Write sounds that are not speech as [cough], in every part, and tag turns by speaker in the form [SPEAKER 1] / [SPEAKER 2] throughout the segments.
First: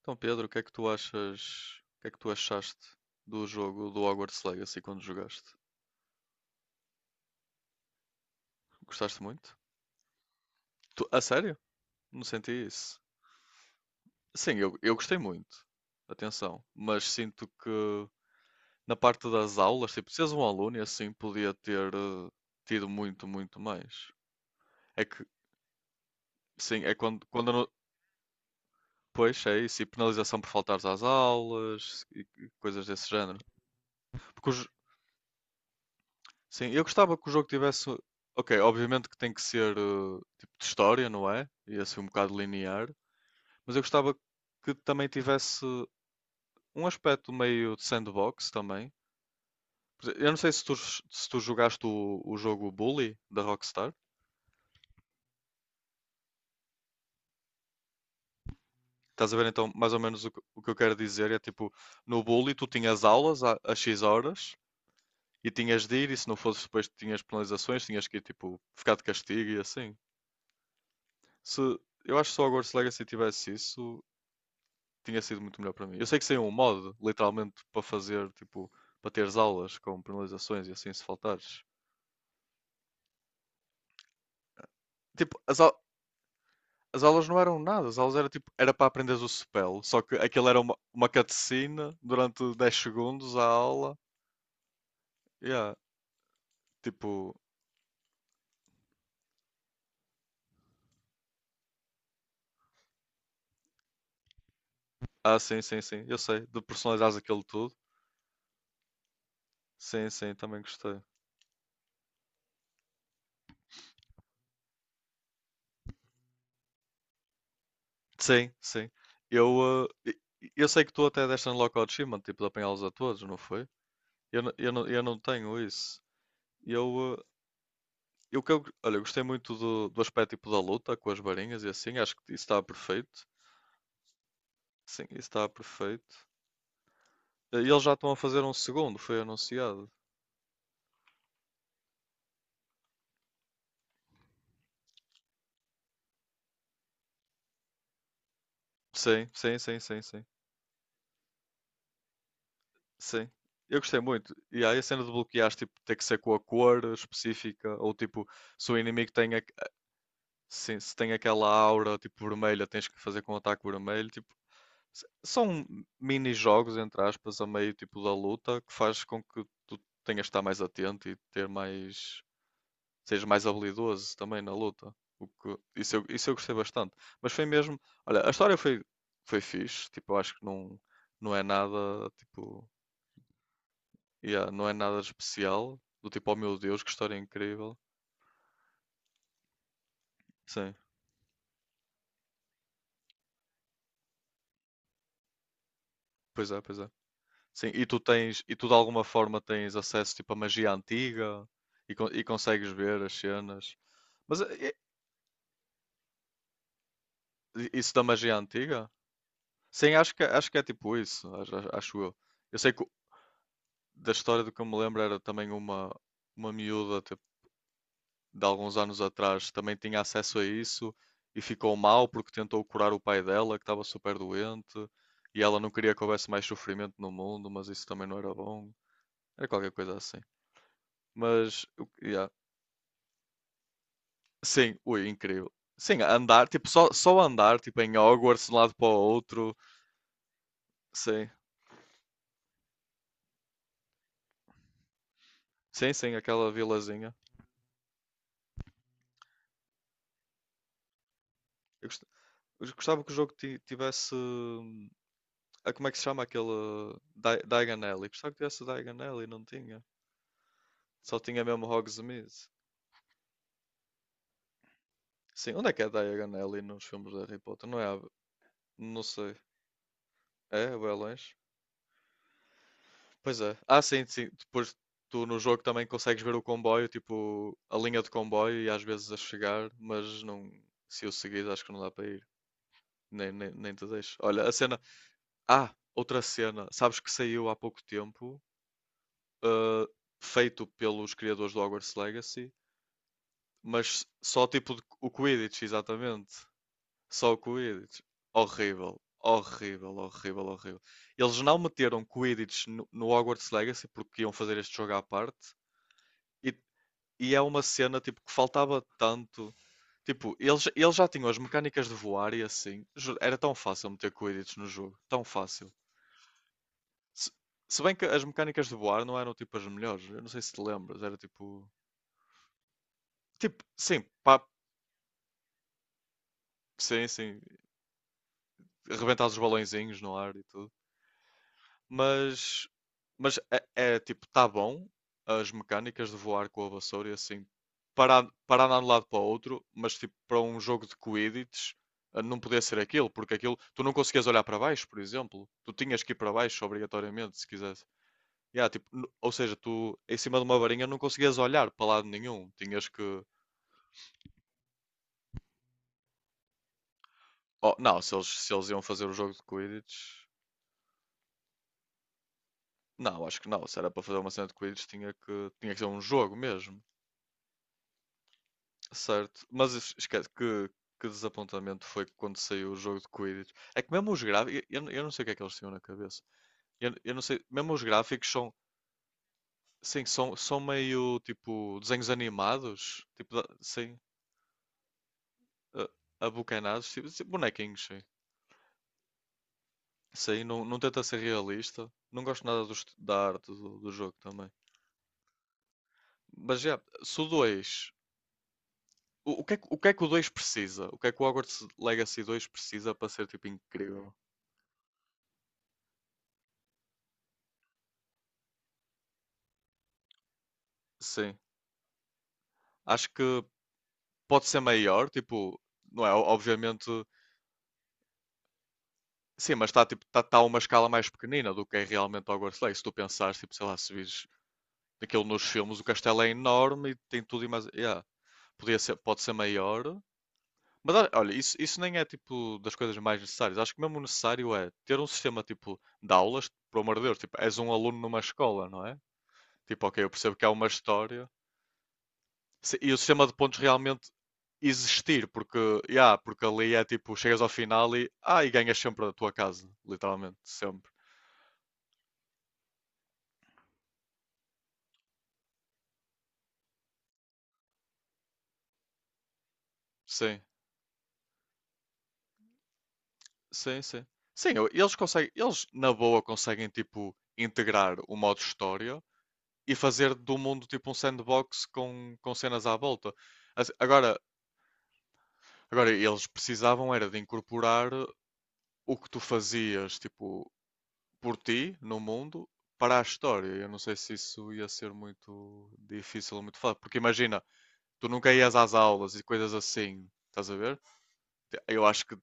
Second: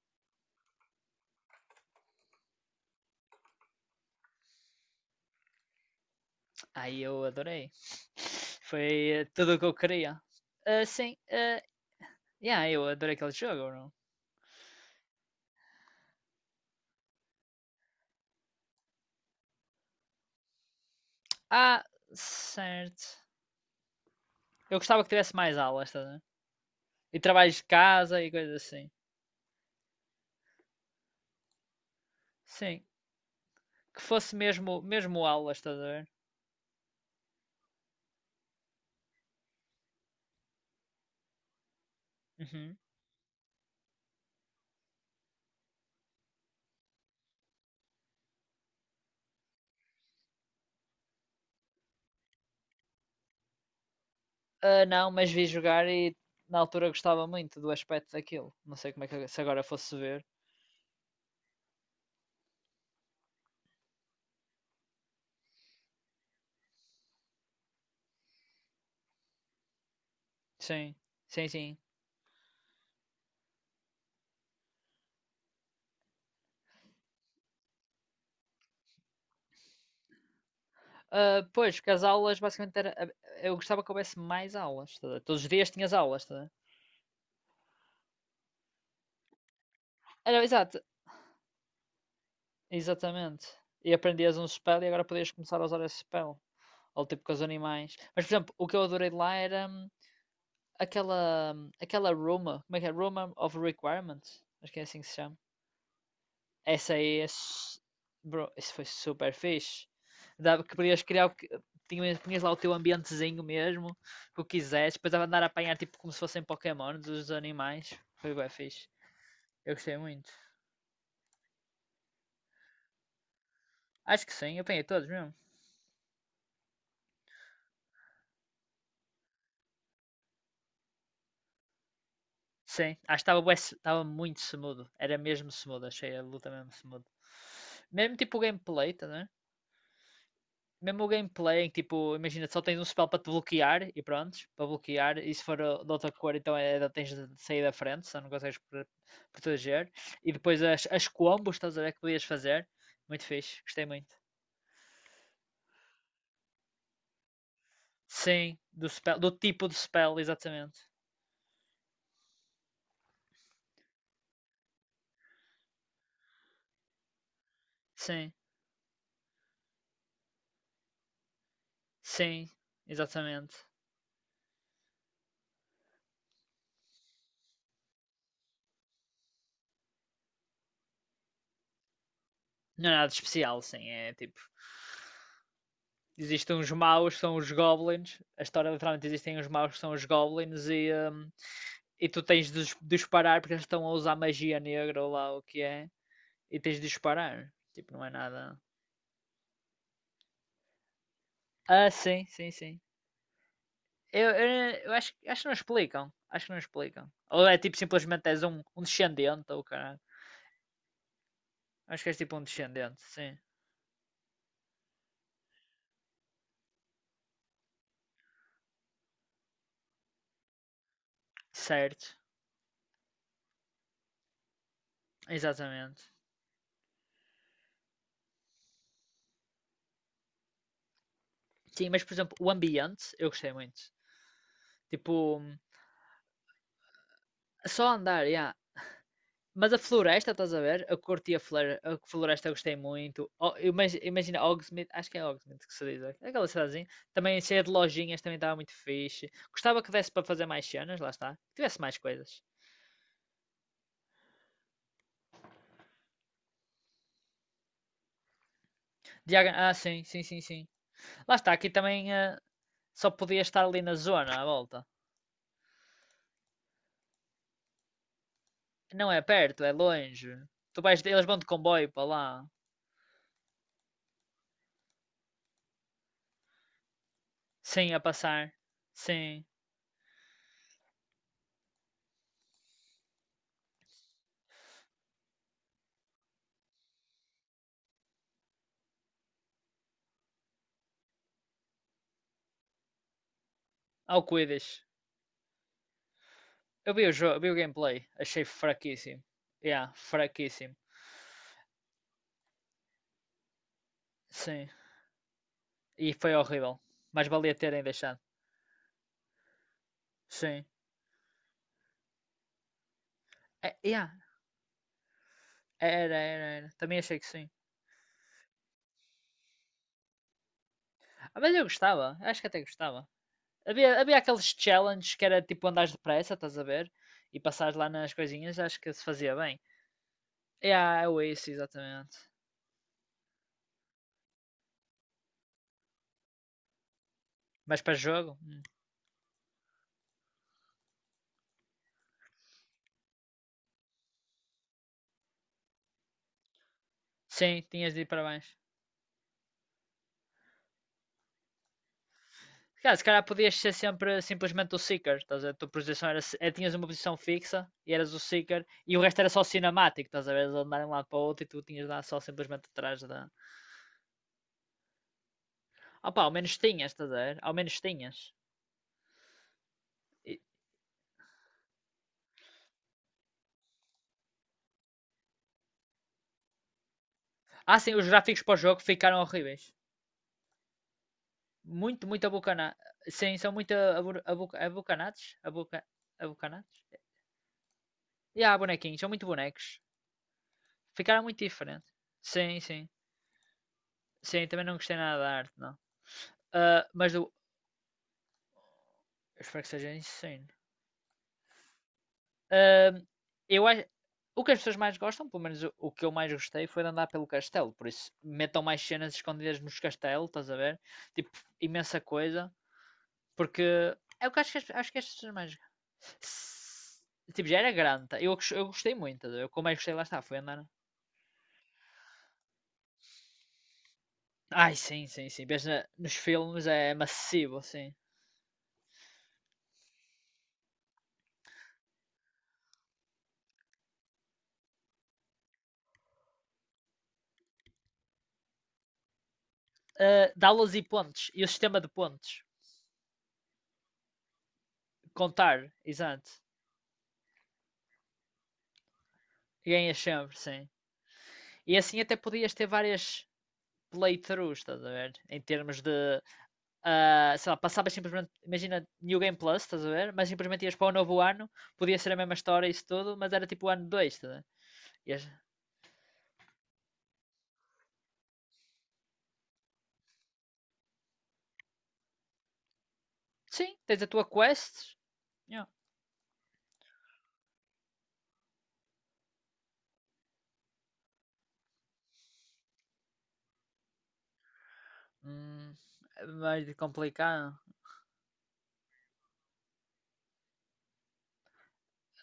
[SPEAKER 1] Então, Pedro, o que é que tu achas? O que é que tu achaste do jogo do Hogwarts Legacy quando jogaste?
[SPEAKER 2] Aí eu adorei.
[SPEAKER 1] Gostaste
[SPEAKER 2] Foi tudo
[SPEAKER 1] muito?
[SPEAKER 2] o que eu queria. Ah, sim,
[SPEAKER 1] A sério? Não senti
[SPEAKER 2] yeah, eu
[SPEAKER 1] isso.
[SPEAKER 2] adorei aquele jogo, não?
[SPEAKER 1] Sim, eu gostei muito. Atenção. Mas sinto que na parte das aulas, tipo, se és um aluno e assim podia
[SPEAKER 2] Ah,
[SPEAKER 1] ter tido
[SPEAKER 2] certo.
[SPEAKER 1] muito mais.
[SPEAKER 2] Eu
[SPEAKER 1] É
[SPEAKER 2] gostava que
[SPEAKER 1] que,
[SPEAKER 2] tivesse mais aulas, estás a ver?
[SPEAKER 1] sim, é
[SPEAKER 2] E
[SPEAKER 1] quando eu
[SPEAKER 2] trabalhos de casa e coisas assim.
[SPEAKER 1] pois, é isso. E penalização por faltares às aulas e
[SPEAKER 2] Sim,
[SPEAKER 1] coisas desse género.
[SPEAKER 2] que fosse
[SPEAKER 1] Porque os,
[SPEAKER 2] mesmo, mesmo aulas, estás a ver?
[SPEAKER 1] Sim, eu gostava que o jogo tivesse. Ok, obviamente que tem que ser tipo de história, não é? E é assim um bocado
[SPEAKER 2] Uhum.
[SPEAKER 1] linear. Mas eu gostava que também tivesse um aspecto meio de sandbox também. Eu não sei se tu jogaste o jogo Bully da Rockstar.
[SPEAKER 2] Ah, não, mas vi jogar e na altura gostava muito do aspecto daquilo. Não sei como é que
[SPEAKER 1] Estás a
[SPEAKER 2] se
[SPEAKER 1] ver
[SPEAKER 2] agora
[SPEAKER 1] então mais
[SPEAKER 2] fosse
[SPEAKER 1] ou menos
[SPEAKER 2] ver.
[SPEAKER 1] o que eu quero dizer? É tipo, no Bully tu tinhas às X horas e tinhas de ir, e se não fosse depois tinhas penalizações, tinhas que ir tipo, ficar de castigo e assim.
[SPEAKER 2] Sim, sim,
[SPEAKER 1] Se,
[SPEAKER 2] sim.
[SPEAKER 1] eu acho que só o Hogwarts Legacy tivesse isso, tinha sido muito melhor para mim. Eu sei que saiu um modo, literalmente, para fazer, tipo, para teres aulas com penalizações e assim se
[SPEAKER 2] Ah,
[SPEAKER 1] faltares.
[SPEAKER 2] pois, porque as aulas basicamente era. Eu gostava que houvesse mais aulas, estás a ver?
[SPEAKER 1] Tipo,
[SPEAKER 2] Todos os dias tinhas aulas, estás a ver?
[SPEAKER 1] as aulas não eram nada, as aulas era tipo, era para aprenderes o spell, só que
[SPEAKER 2] Era
[SPEAKER 1] aquilo era
[SPEAKER 2] exato,
[SPEAKER 1] uma cutscene durante dez segundos a
[SPEAKER 2] exatamente. E
[SPEAKER 1] aula.
[SPEAKER 2] aprendias um spell e agora podias começar a
[SPEAKER 1] Yeah,
[SPEAKER 2] usar esse spell. Ou tipo com
[SPEAKER 1] tipo,
[SPEAKER 2] os animais. Mas, por exemplo, o que eu adorei de lá era aquela Roma. Como é que é? Roma of Requirements. Acho que é assim que se chama.
[SPEAKER 1] ah, sim, eu sei, de
[SPEAKER 2] Essa
[SPEAKER 1] personalizares
[SPEAKER 2] aí é.
[SPEAKER 1] aquilo tudo.
[SPEAKER 2] Bro, isso foi super fixe.
[SPEAKER 1] Sim, sim, também
[SPEAKER 2] Dava que
[SPEAKER 1] gostei.
[SPEAKER 2] podias criar que. Tinhas lá o teu ambientezinho mesmo, o que o quisesse. Depois dava de andar a apanhar tipo como se fossem Pokémon dos animais. Foi bem
[SPEAKER 1] Sim,
[SPEAKER 2] fixe.
[SPEAKER 1] sim.
[SPEAKER 2] Eu
[SPEAKER 1] Eu,
[SPEAKER 2] gostei
[SPEAKER 1] eh,
[SPEAKER 2] muito.
[SPEAKER 1] eu sei que tu até deste unlock ao achievement, tipo, de apanhá-los a todos, não foi?
[SPEAKER 2] Acho que sim, eu apanhei
[SPEAKER 1] Não, eu
[SPEAKER 2] todos
[SPEAKER 1] não
[SPEAKER 2] mesmo.
[SPEAKER 1] tenho isso. Eu, eh, e o que eu, olha, eu gostei muito do aspecto tipo da luta com as varinhas e assim, acho que isso está
[SPEAKER 2] Sim, acho que
[SPEAKER 1] perfeito.
[SPEAKER 2] estava bué estava muito smooth.
[SPEAKER 1] Sim,
[SPEAKER 2] Era
[SPEAKER 1] isso está
[SPEAKER 2] mesmo smooth, achei a
[SPEAKER 1] perfeito.
[SPEAKER 2] luta mesmo smooth.
[SPEAKER 1] E eles já estão a
[SPEAKER 2] Mesmo tipo o
[SPEAKER 1] fazer um
[SPEAKER 2] gameplay,
[SPEAKER 1] segundo,
[SPEAKER 2] tá,
[SPEAKER 1] foi
[SPEAKER 2] né?
[SPEAKER 1] anunciado.
[SPEAKER 2] Mesmo o gameplay, em que, tipo, imagina, só tens um spell para te bloquear e pronto, para bloquear, e se for de outra cor, então é, tens de sair da frente, senão não consegues
[SPEAKER 1] Sim,
[SPEAKER 2] proteger.
[SPEAKER 1] sim.
[SPEAKER 2] E depois as combos, estás a ver, que podias fazer. Muito
[SPEAKER 1] Sim.
[SPEAKER 2] fixe,
[SPEAKER 1] Eu
[SPEAKER 2] gostei
[SPEAKER 1] gostei
[SPEAKER 2] muito.
[SPEAKER 1] muito. E aí a cena de bloquear, tipo, ter que ser com a cor específica, ou tipo,
[SPEAKER 2] Sim,
[SPEAKER 1] se o
[SPEAKER 2] do
[SPEAKER 1] inimigo
[SPEAKER 2] spell, do tipo de spell,
[SPEAKER 1] sim,
[SPEAKER 2] exatamente.
[SPEAKER 1] se tem aquela aura, tipo, vermelha, tens que fazer com o ataque vermelho. Tipo, são mini-jogos, entre aspas, a meio, tipo, da
[SPEAKER 2] Sim,
[SPEAKER 1] luta, que faz com que tu tenhas de estar mais atento e ter mais
[SPEAKER 2] sim,
[SPEAKER 1] seja mais
[SPEAKER 2] exatamente.
[SPEAKER 1] habilidoso também na luta. O que, isso eu gostei bastante. Mas foi mesmo. Olha, a foi fixe. Tipo, eu acho que não, não é nada. Tipo,
[SPEAKER 2] Não é nada de especial, sim, é tipo.
[SPEAKER 1] yeah, não é nada especial. Do tipo, oh
[SPEAKER 2] Existem
[SPEAKER 1] meu
[SPEAKER 2] uns
[SPEAKER 1] Deus, que
[SPEAKER 2] maus,
[SPEAKER 1] história
[SPEAKER 2] que são os
[SPEAKER 1] incrível.
[SPEAKER 2] goblins. A história literalmente existem uns maus, que são os goblins,
[SPEAKER 1] Sim,
[SPEAKER 2] e tu tens de disparar porque eles estão a usar magia negra ou lá o que é, e tens
[SPEAKER 1] pois
[SPEAKER 2] de
[SPEAKER 1] é.
[SPEAKER 2] disparar.
[SPEAKER 1] Sim, e
[SPEAKER 2] Tipo,
[SPEAKER 1] tu
[SPEAKER 2] não é
[SPEAKER 1] tens. E
[SPEAKER 2] nada.
[SPEAKER 1] tu de alguma forma tens acesso tipo, à magia antiga
[SPEAKER 2] Ah,
[SPEAKER 1] e
[SPEAKER 2] sim, sim,
[SPEAKER 1] consegues
[SPEAKER 2] sim.
[SPEAKER 1] ver as cenas.
[SPEAKER 2] Eu,
[SPEAKER 1] Mas
[SPEAKER 2] eu, eu acho, que não explicam. Acho que não explicam. Ou é tipo
[SPEAKER 1] isso da
[SPEAKER 2] simplesmente
[SPEAKER 1] magia
[SPEAKER 2] és um
[SPEAKER 1] antiga?
[SPEAKER 2] descendente ou
[SPEAKER 1] Sim,
[SPEAKER 2] caralho.
[SPEAKER 1] acho que é tipo isso. Acho
[SPEAKER 2] Acho que
[SPEAKER 1] eu.
[SPEAKER 2] és tipo um
[SPEAKER 1] Eu sei que
[SPEAKER 2] descendente, sim.
[SPEAKER 1] da história do que eu me lembro era também uma miúda tipo, de alguns anos atrás também tinha acesso a isso e ficou mal
[SPEAKER 2] Certo,
[SPEAKER 1] porque tentou curar o pai dela que estava super doente e ela não queria que
[SPEAKER 2] exatamente.
[SPEAKER 1] houvesse mais sofrimento no mundo, mas isso também não era bom. Era qualquer coisa assim.
[SPEAKER 2] Sim, mas por
[SPEAKER 1] Yeah.
[SPEAKER 2] exemplo, o ambiente eu gostei muito.
[SPEAKER 1] Sim, ui,
[SPEAKER 2] Tipo,
[SPEAKER 1] incrível. Sim, andar, tipo, só andar, tipo,
[SPEAKER 2] só
[SPEAKER 1] em
[SPEAKER 2] andar,
[SPEAKER 1] Hogwarts de
[SPEAKER 2] yeah.
[SPEAKER 1] um lado para o outro.
[SPEAKER 2] Mas a floresta, estás a ver? Eu
[SPEAKER 1] Sim,
[SPEAKER 2] curti a floresta, eu gostei muito. Imagina Hogsmeade, acho que é Hogsmeade que se
[SPEAKER 1] sim,
[SPEAKER 2] diz,
[SPEAKER 1] sim,
[SPEAKER 2] é? Aquela
[SPEAKER 1] aquela
[SPEAKER 2] cidadezinha.
[SPEAKER 1] vilazinha.
[SPEAKER 2] Também cheia de lojinhas, também estava muito fixe. Gostava que desse para fazer mais cenas, lá está. Que tivesse
[SPEAKER 1] Eu
[SPEAKER 2] mais
[SPEAKER 1] gost-
[SPEAKER 2] coisas.
[SPEAKER 1] eu gostava que o jogo tivesse ah, como é que se chama aquele Di Diagon Alley? Gostava que tivesse Diagon Alley, não
[SPEAKER 2] Diagon ah,
[SPEAKER 1] tinha.
[SPEAKER 2] sim, sim, sim, sim.
[SPEAKER 1] Só
[SPEAKER 2] Lá
[SPEAKER 1] tinha
[SPEAKER 2] está,
[SPEAKER 1] mesmo
[SPEAKER 2] aqui também
[SPEAKER 1] Hogsmeade.
[SPEAKER 2] só podia estar ali na zona, à volta.
[SPEAKER 1] Sim, onde é que é Diagon Alley nos filmes de Harry Potter? Não é? Não
[SPEAKER 2] Não é
[SPEAKER 1] sei.
[SPEAKER 2] perto, é longe.
[SPEAKER 1] É,
[SPEAKER 2] Tu
[SPEAKER 1] ou é
[SPEAKER 2] vais, eles
[SPEAKER 1] longe.
[SPEAKER 2] vão de comboio para lá.
[SPEAKER 1] Pois é. Ah, sim, sim. Depois tu no jogo também consegues ver o comboio, tipo a
[SPEAKER 2] Sim, a
[SPEAKER 1] linha de
[SPEAKER 2] passar.
[SPEAKER 1] comboio e às vezes a
[SPEAKER 2] Sim.
[SPEAKER 1] chegar, mas não, se eu seguir acho que não dá para ir. Nem te deixo. Olha, a cena. Ah, outra cena. Sabes que saiu há pouco tempo, ah, feito pelos criadores do Hogwarts Legacy. Mas
[SPEAKER 2] Ao
[SPEAKER 1] só
[SPEAKER 2] cuides.
[SPEAKER 1] o Quidditch, exatamente.
[SPEAKER 2] Eu vi o
[SPEAKER 1] Só o
[SPEAKER 2] jogo, vi o
[SPEAKER 1] Quidditch.
[SPEAKER 2] gameplay. Achei
[SPEAKER 1] Horrível,
[SPEAKER 2] fraquíssimo. Yeah,
[SPEAKER 1] horrível, horrível,
[SPEAKER 2] fraquíssimo.
[SPEAKER 1] horrível. Eles não meteram Quidditch no Hogwarts Legacy porque iam fazer
[SPEAKER 2] Sim.
[SPEAKER 1] este jogo à parte.
[SPEAKER 2] E foi
[SPEAKER 1] E,
[SPEAKER 2] horrível. Mas
[SPEAKER 1] e é
[SPEAKER 2] valia
[SPEAKER 1] uma
[SPEAKER 2] terem
[SPEAKER 1] cena tipo
[SPEAKER 2] deixado.
[SPEAKER 1] que faltava tanto. Tipo,
[SPEAKER 2] Sim.
[SPEAKER 1] eles já tinham as mecânicas de voar e assim. Era tão
[SPEAKER 2] É,
[SPEAKER 1] fácil
[SPEAKER 2] yeah.
[SPEAKER 1] meter Quidditch no jogo. Tão fácil.
[SPEAKER 2] Era, era, era. Também achei que
[SPEAKER 1] Se,
[SPEAKER 2] sim.
[SPEAKER 1] se bem que as mecânicas de voar não eram tipo as melhores. Eu não sei se te lembras. Era
[SPEAKER 2] Ah, mas eu
[SPEAKER 1] tipo.
[SPEAKER 2] gostava. Acho que até gostava.
[SPEAKER 1] Tipo,
[SPEAKER 2] Havia,
[SPEAKER 1] sim,
[SPEAKER 2] havia
[SPEAKER 1] pá,
[SPEAKER 2] aqueles challenges que era tipo andares depressa, estás a ver?
[SPEAKER 1] sim,
[SPEAKER 2] E
[SPEAKER 1] sim.
[SPEAKER 2] passares lá nas coisinhas, acho que se
[SPEAKER 1] Arrebentar
[SPEAKER 2] fazia
[SPEAKER 1] os
[SPEAKER 2] bem.
[SPEAKER 1] balõezinhos no ar e
[SPEAKER 2] É,
[SPEAKER 1] tudo.
[SPEAKER 2] yeah, é o isso, exatamente.
[SPEAKER 1] Mas, mas é, é, tipo, tá bom as mecânicas de voar com a vassoura e assim,
[SPEAKER 2] Mas para
[SPEAKER 1] para,
[SPEAKER 2] jogo? Hum.
[SPEAKER 1] para andar de um lado para o outro, mas tipo, para um jogo de Quidditch não podia ser aquilo, porque aquilo, tu não conseguias olhar para baixo, por exemplo, tu tinhas que ir para baixo obrigatoriamente, se
[SPEAKER 2] Sim,
[SPEAKER 1] quisesse.
[SPEAKER 2] tinhas de ir para baixo.
[SPEAKER 1] Yeah, tipo, ou seja, tu em cima de uma varinha não conseguias olhar para lado nenhum, tinhas
[SPEAKER 2] Cara,
[SPEAKER 1] que.
[SPEAKER 2] se calhar podias ser sempre simplesmente o Seeker, estás a ver? A tua posição era. É, tinhas uma posição fixa
[SPEAKER 1] Oh,
[SPEAKER 2] e
[SPEAKER 1] não,
[SPEAKER 2] eras
[SPEAKER 1] se
[SPEAKER 2] o
[SPEAKER 1] eles, se
[SPEAKER 2] Seeker
[SPEAKER 1] eles iam
[SPEAKER 2] e o
[SPEAKER 1] fazer o
[SPEAKER 2] resto era
[SPEAKER 1] jogo de
[SPEAKER 2] só cinemático,
[SPEAKER 1] Quidditch,
[SPEAKER 2] estás a ver? Eles andarem de um lado para o outro e tu tinhas de andar só simplesmente atrás
[SPEAKER 1] não,
[SPEAKER 2] da.
[SPEAKER 1] acho que não, se era para fazer uma cena de Quidditch, tinha que ser um
[SPEAKER 2] Ah pá, ao
[SPEAKER 1] jogo
[SPEAKER 2] menos
[SPEAKER 1] mesmo.
[SPEAKER 2] tinhas, estás a ver? Ao menos tinhas.
[SPEAKER 1] Certo, mas es- esquece
[SPEAKER 2] E-
[SPEAKER 1] que, que desapontamento foi quando saiu o jogo de Quidditch. É que mesmo os gráficos, eu não sei o que é que eles tinham na cabeça. Eu não sei, mesmo
[SPEAKER 2] Ah,
[SPEAKER 1] os
[SPEAKER 2] sim, os
[SPEAKER 1] gráficos
[SPEAKER 2] gráficos
[SPEAKER 1] são,
[SPEAKER 2] para o jogo ficaram horríveis.
[SPEAKER 1] sim, são, são meio tipo
[SPEAKER 2] Muito,
[SPEAKER 1] desenhos
[SPEAKER 2] muito abocanado.
[SPEAKER 1] animados, tipo,
[SPEAKER 2] Sim, são muito
[SPEAKER 1] sim,
[SPEAKER 2] abocanados.
[SPEAKER 1] a-
[SPEAKER 2] Abocanados?
[SPEAKER 1] abocanados, tipo, tipo bonequinhos, sim.
[SPEAKER 2] E há bonequinhos, são muito bonecos.
[SPEAKER 1] Sim, não, não tenta ser
[SPEAKER 2] Ficaram muito diferentes.
[SPEAKER 1] realista. Não gosto
[SPEAKER 2] Sim,
[SPEAKER 1] nada
[SPEAKER 2] sim.
[SPEAKER 1] da arte do jogo
[SPEAKER 2] Sim,
[SPEAKER 1] também.
[SPEAKER 2] também não gostei nada da arte, não.
[SPEAKER 1] Mas já,
[SPEAKER 2] Ah, mas
[SPEAKER 1] se o
[SPEAKER 2] do.
[SPEAKER 1] 2
[SPEAKER 2] Eu
[SPEAKER 1] o que é,
[SPEAKER 2] espero que
[SPEAKER 1] o que é
[SPEAKER 2] seja
[SPEAKER 1] que o 2
[SPEAKER 2] insano.
[SPEAKER 1] precisa? O que é que o Hogwarts Legacy 2 precisa
[SPEAKER 2] Ahm,
[SPEAKER 1] para ser tipo
[SPEAKER 2] eu acho,
[SPEAKER 1] incrível?
[SPEAKER 2] o que as pessoas mais gostam, pelo menos o que eu mais gostei, foi de andar pelo castelo. Por isso, metam mais cenas escondidas nos castelos, estás a ver? Tipo,
[SPEAKER 1] Sim.
[SPEAKER 2] imensa coisa.
[SPEAKER 1] Acho que
[SPEAKER 2] Porque é o que
[SPEAKER 1] pode
[SPEAKER 2] acho que,
[SPEAKER 1] ser
[SPEAKER 2] acho que as
[SPEAKER 1] maior,
[SPEAKER 2] pessoas mais.
[SPEAKER 1] tipo, não é? Obviamente,
[SPEAKER 2] Tipo, já era grande. Tá? Eu gostei muito. Eu como ver?
[SPEAKER 1] sim,
[SPEAKER 2] Que
[SPEAKER 1] mas
[SPEAKER 2] mais
[SPEAKER 1] está
[SPEAKER 2] gostei lá
[SPEAKER 1] tipo, tá,
[SPEAKER 2] está,
[SPEAKER 1] tá
[SPEAKER 2] foi
[SPEAKER 1] a uma
[SPEAKER 2] andar.
[SPEAKER 1] escala mais pequenina do que é realmente Hogwarts Legacy. Se tu pensares, tipo, sei lá, se vires
[SPEAKER 2] Ai, sim,
[SPEAKER 1] daquilo
[SPEAKER 2] sim,
[SPEAKER 1] nos
[SPEAKER 2] sim. Vês
[SPEAKER 1] filmes, o
[SPEAKER 2] nos
[SPEAKER 1] castelo é
[SPEAKER 2] filmes
[SPEAKER 1] enorme
[SPEAKER 2] é
[SPEAKER 1] e tem tudo e
[SPEAKER 2] massivo,
[SPEAKER 1] mais.
[SPEAKER 2] assim.
[SPEAKER 1] Yeah, podia ser, pode ser maior. Mas olha, isso nem é tipo das coisas mais necessárias. Acho que mesmo necessário é ter um sistema tipo de aulas, por amor de Deus, tipo, és um aluno numa escola, não é? Tipo, ok, eu
[SPEAKER 2] Ah,
[SPEAKER 1] percebo que há uma
[SPEAKER 2] dá-los e pontos.
[SPEAKER 1] história,
[SPEAKER 2] E o sistema de pontos.
[SPEAKER 1] e o sistema de pontos realmente existir, porque,
[SPEAKER 2] Contar,
[SPEAKER 1] yeah,
[SPEAKER 2] exato.
[SPEAKER 1] porque ali é tipo, chegas ao final e, ah, e ganhas sempre a tua casa,
[SPEAKER 2] Ganhas sempre,
[SPEAKER 1] literalmente,
[SPEAKER 2] sim.
[SPEAKER 1] sempre.
[SPEAKER 2] E assim até podias ter várias playthroughs, estás a ver? Em termos de, sei lá, passavas simplesmente, imagina New Game Plus, estás a ver? Mas
[SPEAKER 1] Sim,
[SPEAKER 2] simplesmente ias para o novo ano, podia ser a mesma história e isso tudo, mas era tipo o
[SPEAKER 1] sim,
[SPEAKER 2] ano
[SPEAKER 1] sim.
[SPEAKER 2] 2, estás a ver?
[SPEAKER 1] Sim, eles
[SPEAKER 2] Ias-
[SPEAKER 1] conseguem, eles na boa conseguem tipo integrar o modo história e fazer do mundo tipo um sandbox com cenas à volta.
[SPEAKER 2] Sim,
[SPEAKER 1] Assim,
[SPEAKER 2] tens a
[SPEAKER 1] agora,
[SPEAKER 2] tua quest. Yeah.
[SPEAKER 1] agora eles precisavam era de incorporar o que tu fazias, tipo, por ti no mundo para a história. Eu não sei se isso ia ser muito
[SPEAKER 2] Hum,
[SPEAKER 1] difícil ou muito
[SPEAKER 2] mais de
[SPEAKER 1] fácil, porque imagina,
[SPEAKER 2] complicado.
[SPEAKER 1] tu nunca ias às aulas e coisas assim, estás a ver? Eu acho que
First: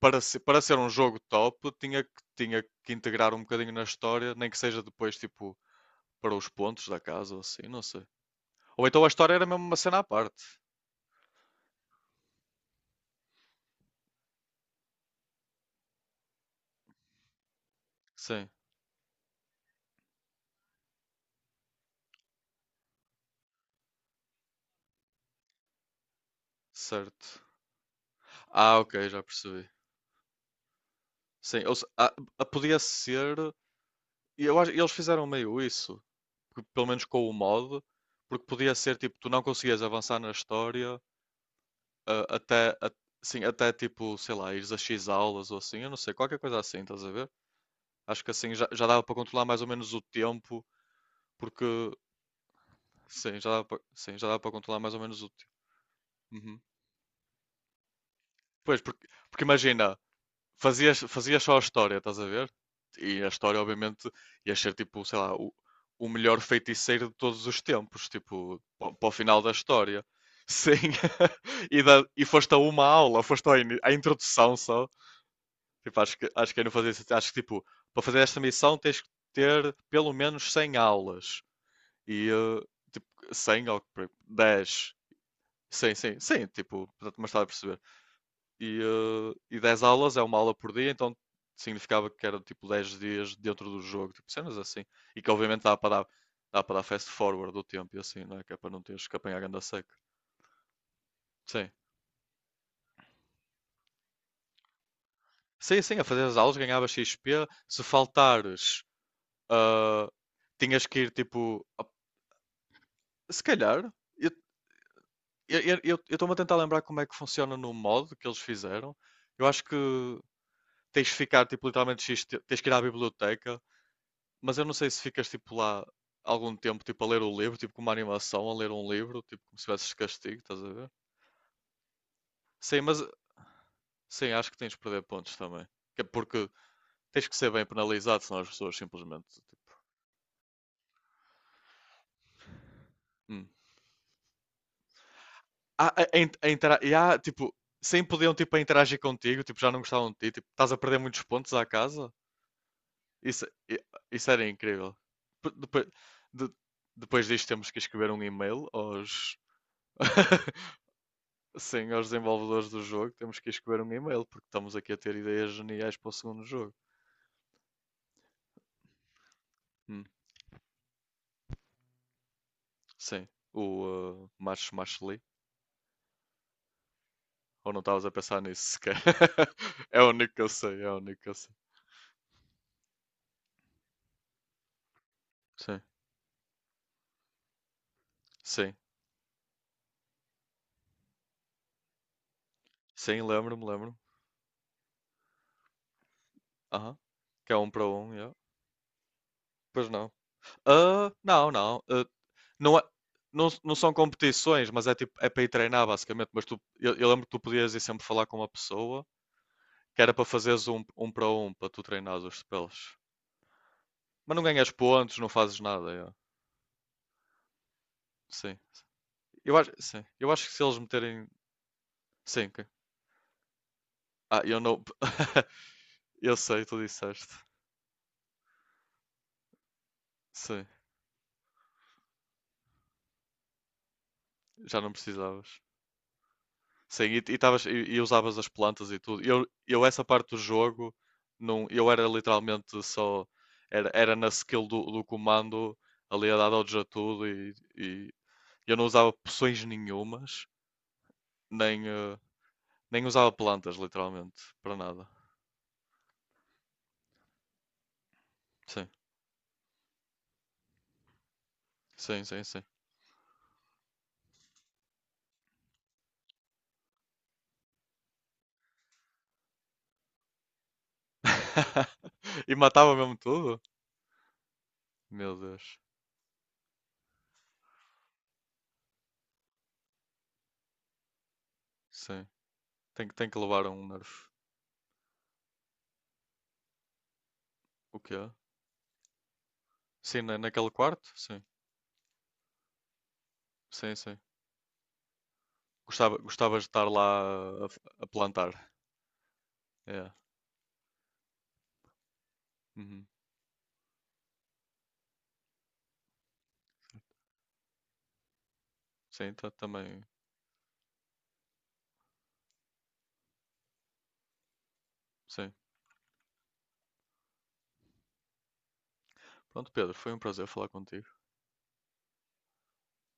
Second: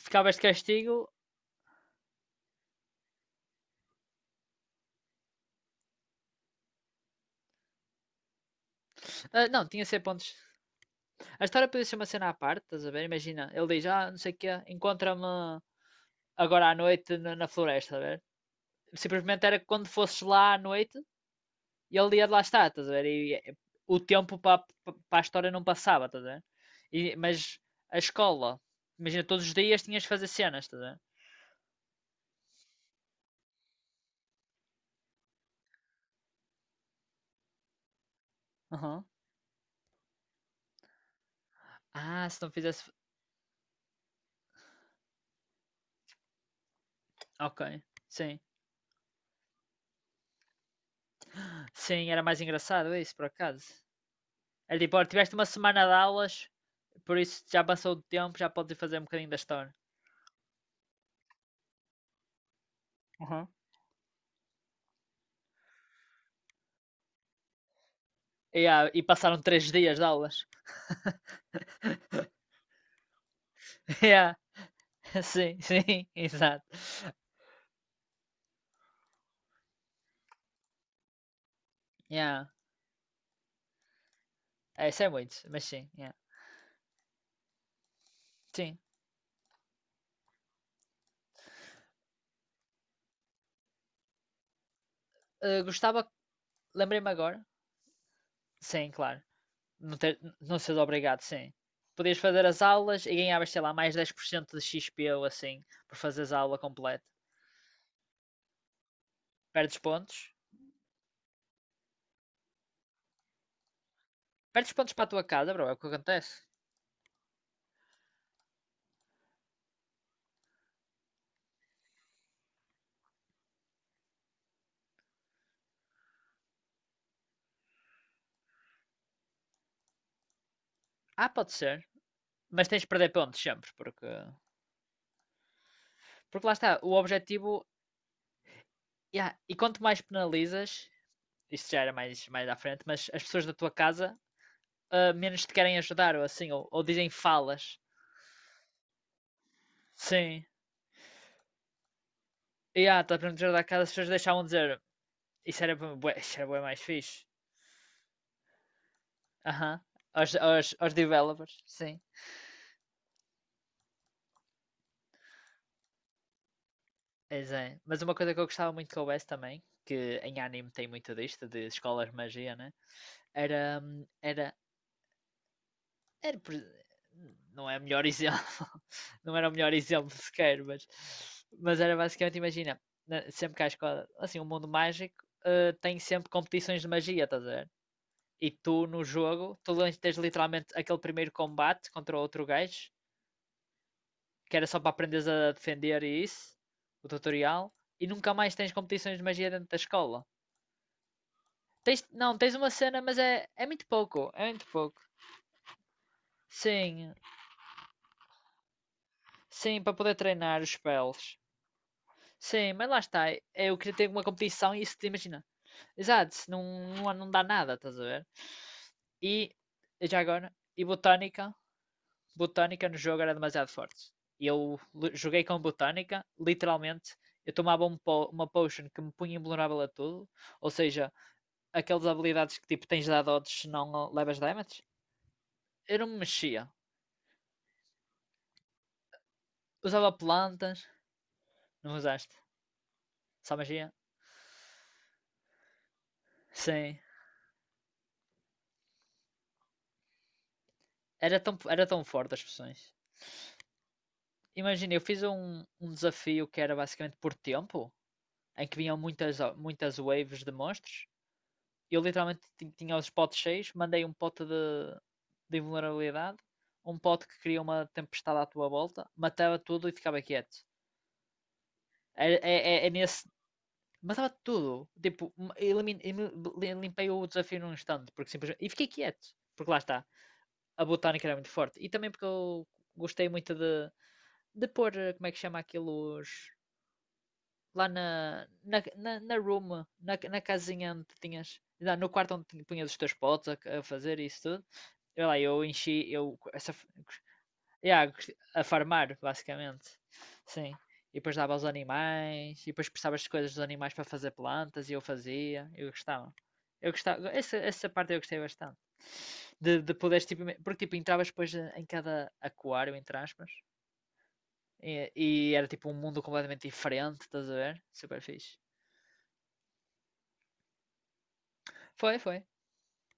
[SPEAKER 2] Ficavas de
[SPEAKER 1] para ser um
[SPEAKER 2] castigo.
[SPEAKER 1] jogo top, tinha que integrar um bocadinho na história, nem que seja depois, tipo, para os pontos da casa ou assim, não sei. Ou então a história era
[SPEAKER 2] Ah,
[SPEAKER 1] mesmo
[SPEAKER 2] não,
[SPEAKER 1] uma
[SPEAKER 2] tinha
[SPEAKER 1] cena
[SPEAKER 2] 100
[SPEAKER 1] à
[SPEAKER 2] pontos.
[SPEAKER 1] parte.
[SPEAKER 2] A história podia ser uma cena à parte, estás a ver? Imagina, ele diz, não sei o quê, encontra-me agora à noite na floresta, estás a ver?
[SPEAKER 1] Sim,
[SPEAKER 2] Simplesmente era que quando fosses lá à noite, e ele ia de lá estar, estás a ver? E o tempo para a história não passava, estás a ver? E-
[SPEAKER 1] certo.
[SPEAKER 2] mas a escola,
[SPEAKER 1] Ah, ok, já
[SPEAKER 2] imagina, todos os
[SPEAKER 1] percebi.
[SPEAKER 2] dias tinhas de fazer cenas, estás a ver?
[SPEAKER 1] Sim, ou se- ah, ah, podia ser. Eles fizeram meio isso, que pelo menos com o mod, porque podia ser
[SPEAKER 2] Aham.
[SPEAKER 1] tipo, tu não conseguias avançar na história ah,
[SPEAKER 2] Ah, se não
[SPEAKER 1] até,
[SPEAKER 2] fizesse.
[SPEAKER 1] a- sim, até tipo, sei lá, ires a X aulas ou assim, eu não sei, qualquer coisa assim, estás a ver?
[SPEAKER 2] Ok,
[SPEAKER 1] Acho que
[SPEAKER 2] sim.
[SPEAKER 1] assim já, já dava para controlar mais ou menos o tempo, porque
[SPEAKER 2] Sim, era mais engraçado isso, por
[SPEAKER 1] sim, já dava
[SPEAKER 2] acaso.
[SPEAKER 1] para, sim, já dava para
[SPEAKER 2] É
[SPEAKER 1] controlar mais
[SPEAKER 2] tipo,
[SPEAKER 1] ou
[SPEAKER 2] olha,
[SPEAKER 1] menos o
[SPEAKER 2] tiveste uma
[SPEAKER 1] tempo.
[SPEAKER 2] semana de aulas, por isso já passou o tempo, já podes
[SPEAKER 1] Pois,
[SPEAKER 2] ir fazer um
[SPEAKER 1] porque,
[SPEAKER 2] bocadinho da
[SPEAKER 1] porque
[SPEAKER 2] história.
[SPEAKER 1] imagina, fazias, fazias só a história, estás a ver? E a
[SPEAKER 2] Uhum.
[SPEAKER 1] história, obviamente, ia ser tipo, sei lá, o melhor feiticeiro de todos os tempos, tipo,
[SPEAKER 2] Yeah, e
[SPEAKER 1] para o final
[SPEAKER 2] passaram
[SPEAKER 1] da
[SPEAKER 2] 3 dias de
[SPEAKER 1] história.
[SPEAKER 2] aulas.
[SPEAKER 1] Sim, [laughs] e foste a uma aula, foste à
[SPEAKER 2] [laughs] Yeah,
[SPEAKER 1] introdução só.
[SPEAKER 2] sim, sim,
[SPEAKER 1] Tipo,
[SPEAKER 2] [laughs]
[SPEAKER 1] acho que
[SPEAKER 2] exato.
[SPEAKER 1] eu não fazia sentido. Acho que, tipo, para fazer esta missão tens que ter pelo menos 100 aulas. E,
[SPEAKER 2] Yeah.
[SPEAKER 1] eh, tipo,
[SPEAKER 2] É,
[SPEAKER 1] 10.
[SPEAKER 2] isso é muito, mas sim,
[SPEAKER 1] Sim,
[SPEAKER 2] yeah.
[SPEAKER 1] sim, sim, tipo, portanto, mas estás a perceber
[SPEAKER 2] Sim.
[SPEAKER 1] e, eh, e 10 aulas é uma aula por dia, então significava que era tipo 10 dias dentro do jogo, tipo cenas assim. E que obviamente
[SPEAKER 2] Eh, gostava,
[SPEAKER 1] dá para dar fast
[SPEAKER 2] lembrei-me agora,
[SPEAKER 1] forward do tempo e assim, não é? Que é para não
[SPEAKER 2] Sim,
[SPEAKER 1] teres que
[SPEAKER 2] claro.
[SPEAKER 1] apanhar ganda seca.
[SPEAKER 2] Não, ter, não seres obrigado, sim.
[SPEAKER 1] Sim.
[SPEAKER 2] Podias fazer as aulas e ganhavas, sei lá, mais 10% de XP ou assim,
[SPEAKER 1] Sim,
[SPEAKER 2] por
[SPEAKER 1] sim, a fazer
[SPEAKER 2] fazeres
[SPEAKER 1] as
[SPEAKER 2] a
[SPEAKER 1] aulas
[SPEAKER 2] aula
[SPEAKER 1] ganhava
[SPEAKER 2] completa.
[SPEAKER 1] XP. Se faltares,
[SPEAKER 2] Perdes
[SPEAKER 1] ah,
[SPEAKER 2] pontos.
[SPEAKER 1] tinhas que ir tipo. Se calhar, eu
[SPEAKER 2] Perdes pontos para a tua casa, bro, é o que
[SPEAKER 1] eu estou-me
[SPEAKER 2] acontece.
[SPEAKER 1] a tentar lembrar como é que funciona no modo que eles fizeram. Eu acho que tens de ficar tipo literalmente tens que ir à biblioteca. Mas eu não sei se ficas tipo lá algum tempo tipo a ler o livro, tipo com uma animação, a ler um livro, tipo como se tivesses castigo, estás a ver?
[SPEAKER 2] Ah, pode ser. Mas
[SPEAKER 1] Sim,
[SPEAKER 2] tens de
[SPEAKER 1] mas
[SPEAKER 2] perder pontos sempre, porque...
[SPEAKER 1] sim, acho que tens de perder pontos também. Que é.
[SPEAKER 2] Porque
[SPEAKER 1] Porque
[SPEAKER 2] lá está, o
[SPEAKER 1] tens que ser
[SPEAKER 2] objetivo...
[SPEAKER 1] bem penalizado, senão as pessoas simplesmente
[SPEAKER 2] Yeah, e
[SPEAKER 1] tipo,
[SPEAKER 2] quanto mais penalizas, isto já era mais, mais à frente, mas as pessoas
[SPEAKER 1] hum.
[SPEAKER 2] da tua casa menos te querem
[SPEAKER 1] Ah,
[SPEAKER 2] ajudar,
[SPEAKER 1] a,
[SPEAKER 2] ou
[SPEAKER 1] in- a
[SPEAKER 2] assim, ou,
[SPEAKER 1] intera-
[SPEAKER 2] ou
[SPEAKER 1] e
[SPEAKER 2] dizem
[SPEAKER 1] há, tipo,
[SPEAKER 2] falas.
[SPEAKER 1] sem podiam tipo a interagir contigo, tipo, já não gostavam de ti,
[SPEAKER 2] Sim.
[SPEAKER 1] tipo, estás a perder muitos pontos à casa.
[SPEAKER 2] E estás a
[SPEAKER 1] Isso,
[SPEAKER 2] proteger da
[SPEAKER 1] i-
[SPEAKER 2] casa, as pessoas
[SPEAKER 1] isso
[SPEAKER 2] deixavam
[SPEAKER 1] era
[SPEAKER 2] de dizer
[SPEAKER 1] incrível. Depois,
[SPEAKER 2] isso
[SPEAKER 1] de,
[SPEAKER 2] era bué mais fixe.
[SPEAKER 1] depois disto temos que escrever um e-mail aos
[SPEAKER 2] Aham. Aos,
[SPEAKER 1] [laughs]
[SPEAKER 2] aos, aos developers,
[SPEAKER 1] Sim,
[SPEAKER 2] sim.
[SPEAKER 1] aos desenvolvedores do jogo, temos que escrever um e-mail, porque estamos aqui a ter ideias geniais para o segundo jogo.
[SPEAKER 2] Pois é. Mas uma coisa que eu gostava muito que houvesse também,
[SPEAKER 1] Hum,
[SPEAKER 2] que em anime tem muito disto, de escolas de magia, né?
[SPEAKER 1] sim,
[SPEAKER 2] Era,
[SPEAKER 1] o
[SPEAKER 2] hum, era,
[SPEAKER 1] March March.
[SPEAKER 2] era, não
[SPEAKER 1] Ou
[SPEAKER 2] é
[SPEAKER 1] não
[SPEAKER 2] o melhor
[SPEAKER 1] estavas a pensar
[SPEAKER 2] exemplo,
[SPEAKER 1] nisso
[SPEAKER 2] [laughs]
[SPEAKER 1] sequer?
[SPEAKER 2] não era o melhor
[SPEAKER 1] [laughs] É o
[SPEAKER 2] exemplo
[SPEAKER 1] único que eu
[SPEAKER 2] sequer,
[SPEAKER 1] sei,
[SPEAKER 2] mas,
[SPEAKER 1] é o único que eu sei.
[SPEAKER 2] mas era basicamente, imagina, sempre que há escola, assim, o mundo mágico
[SPEAKER 1] Sim,
[SPEAKER 2] tem sempre competições de magia, estás a ver? E
[SPEAKER 1] sim,
[SPEAKER 2] tu no jogo, tens literalmente aquele primeiro combate contra outro gajo
[SPEAKER 1] sim, lembro-me, lembro-me.
[SPEAKER 2] que era só para aprenderes a defender e isso,
[SPEAKER 1] Aham,
[SPEAKER 2] o
[SPEAKER 1] que é um
[SPEAKER 2] tutorial,
[SPEAKER 1] para
[SPEAKER 2] e
[SPEAKER 1] um,
[SPEAKER 2] nunca
[SPEAKER 1] yeah.
[SPEAKER 2] mais tens competições de magia dentro da
[SPEAKER 1] Pois não.
[SPEAKER 2] escola.
[SPEAKER 1] Ah, não, não.
[SPEAKER 2] Tens,
[SPEAKER 1] ah,
[SPEAKER 2] não, tens uma
[SPEAKER 1] não, é,
[SPEAKER 2] cena, mas é,
[SPEAKER 1] não.
[SPEAKER 2] é
[SPEAKER 1] Não
[SPEAKER 2] muito
[SPEAKER 1] são
[SPEAKER 2] pouco, é muito
[SPEAKER 1] competições, mas é
[SPEAKER 2] pouco.
[SPEAKER 1] tipo, é para ir treinar basicamente. Mas tu, eu
[SPEAKER 2] Sim,
[SPEAKER 1] lembro que tu podias ir sempre falar com uma pessoa
[SPEAKER 2] sim, para
[SPEAKER 1] que era
[SPEAKER 2] poder
[SPEAKER 1] para
[SPEAKER 2] treinar
[SPEAKER 1] fazeres
[SPEAKER 2] os
[SPEAKER 1] um, um para
[SPEAKER 2] spells.
[SPEAKER 1] um, para tu treinares os
[SPEAKER 2] Sim, mas
[SPEAKER 1] spells.
[SPEAKER 2] lá está, eu queria ter uma
[SPEAKER 1] Mas não ganhas
[SPEAKER 2] competição e isso, te
[SPEAKER 1] pontos, não
[SPEAKER 2] imagina.
[SPEAKER 1] fazes nada.
[SPEAKER 2] Exato, não, não, não dá nada, estás a ver?
[SPEAKER 1] Sim.
[SPEAKER 2] E,
[SPEAKER 1] Eu acho, sim.
[SPEAKER 2] já
[SPEAKER 1] Eu acho
[SPEAKER 2] agora,
[SPEAKER 1] que se eles
[SPEAKER 2] e
[SPEAKER 1] meterem.
[SPEAKER 2] botânica,
[SPEAKER 1] Sim.
[SPEAKER 2] botânica no jogo era demasiado forte.
[SPEAKER 1] Ah, eu
[SPEAKER 2] Eu
[SPEAKER 1] não.
[SPEAKER 2] joguei
[SPEAKER 1] [laughs]
[SPEAKER 2] com botânica,
[SPEAKER 1] Eu sei, tu
[SPEAKER 2] literalmente,
[SPEAKER 1] disseste.
[SPEAKER 2] eu tomava um po uma potion que me punha invulnerável a tudo,
[SPEAKER 1] Sim.
[SPEAKER 2] ou seja, aquelas habilidades que tipo tens dado odds se não levas
[SPEAKER 1] Já
[SPEAKER 2] damage.
[SPEAKER 1] não precisavas.
[SPEAKER 2] Eu não me mexia.
[SPEAKER 1] Sim, e usavas as plantas e tudo. Eu essa
[SPEAKER 2] Usava
[SPEAKER 1] parte do
[SPEAKER 2] plantas,
[SPEAKER 1] jogo, não, eu
[SPEAKER 2] não
[SPEAKER 1] era
[SPEAKER 2] usaste?
[SPEAKER 1] literalmente só.
[SPEAKER 2] Só
[SPEAKER 1] Era,
[SPEAKER 2] magia?
[SPEAKER 1] era na skill do comando, ali a dar dodge a
[SPEAKER 2] Sim.
[SPEAKER 1] tudo e eu não usava poções nenhumas,
[SPEAKER 2] Era tão,
[SPEAKER 1] nem,
[SPEAKER 2] era tão
[SPEAKER 1] eh,
[SPEAKER 2] forte as poções.
[SPEAKER 1] nem usava plantas, literalmente, para
[SPEAKER 2] Imagina, eu
[SPEAKER 1] nada.
[SPEAKER 2] fiz um desafio que era basicamente por tempo, em que
[SPEAKER 1] Sim,
[SPEAKER 2] vinham muitas, muitas waves de monstros, eu
[SPEAKER 1] sim,
[SPEAKER 2] literalmente
[SPEAKER 1] sim, sim.
[SPEAKER 2] tinha os potes cheios, mandei um pote de invulnerabilidade, um pote que cria uma tempestade à tua volta, matava tudo e ficava quieto. É,
[SPEAKER 1] [laughs] E
[SPEAKER 2] é, é, é
[SPEAKER 1] matava mesmo
[SPEAKER 2] nesse.
[SPEAKER 1] tudo?
[SPEAKER 2] Matava tudo. Tipo,
[SPEAKER 1] Meu Deus.
[SPEAKER 2] limpei o desafio num instante, porque simplesmente. E fiquei quieto, porque lá está. A botânica era muito forte. E também porque
[SPEAKER 1] Sim.
[SPEAKER 2] eu
[SPEAKER 1] Tem, tem
[SPEAKER 2] gostei
[SPEAKER 1] que
[SPEAKER 2] muito
[SPEAKER 1] levar um
[SPEAKER 2] de,
[SPEAKER 1] nerf.
[SPEAKER 2] de pôr, como é que chama aquilo, os, lá
[SPEAKER 1] O quê?
[SPEAKER 2] na room, na,
[SPEAKER 1] Sim,
[SPEAKER 2] na
[SPEAKER 1] naquele
[SPEAKER 2] casinha onde
[SPEAKER 1] quarto? Sim.
[SPEAKER 2] tinhas, lá no quarto onde punhas os teus potes a
[SPEAKER 1] Sim, sim.
[SPEAKER 2] fazer isso tudo. Eu lá, eu enchi,
[SPEAKER 1] Gostava,
[SPEAKER 2] eu,
[SPEAKER 1] gostavas de
[SPEAKER 2] essa,
[SPEAKER 1] estar lá a
[SPEAKER 2] yeah,
[SPEAKER 1] plantar.
[SPEAKER 2] a farmar, basicamente.
[SPEAKER 1] É.
[SPEAKER 2] Sim. E depois dava aos animais, e depois
[SPEAKER 1] Uhum.
[SPEAKER 2] precisavas de coisas dos animais para fazer plantas, e eu fazia, eu gostava. Eu gostava, essa parte eu gostei bastante.
[SPEAKER 1] Sim, tá,
[SPEAKER 2] De
[SPEAKER 1] também.
[SPEAKER 2] poderes, tipo, porque tipo, entravas depois em cada aquário, entre aspas, e,
[SPEAKER 1] Sim.
[SPEAKER 2] e era tipo um mundo completamente diferente, estás a ver? Super fixe.
[SPEAKER 1] Pronto, Pedro, foi um prazer falar contigo.
[SPEAKER 2] Foi, foi.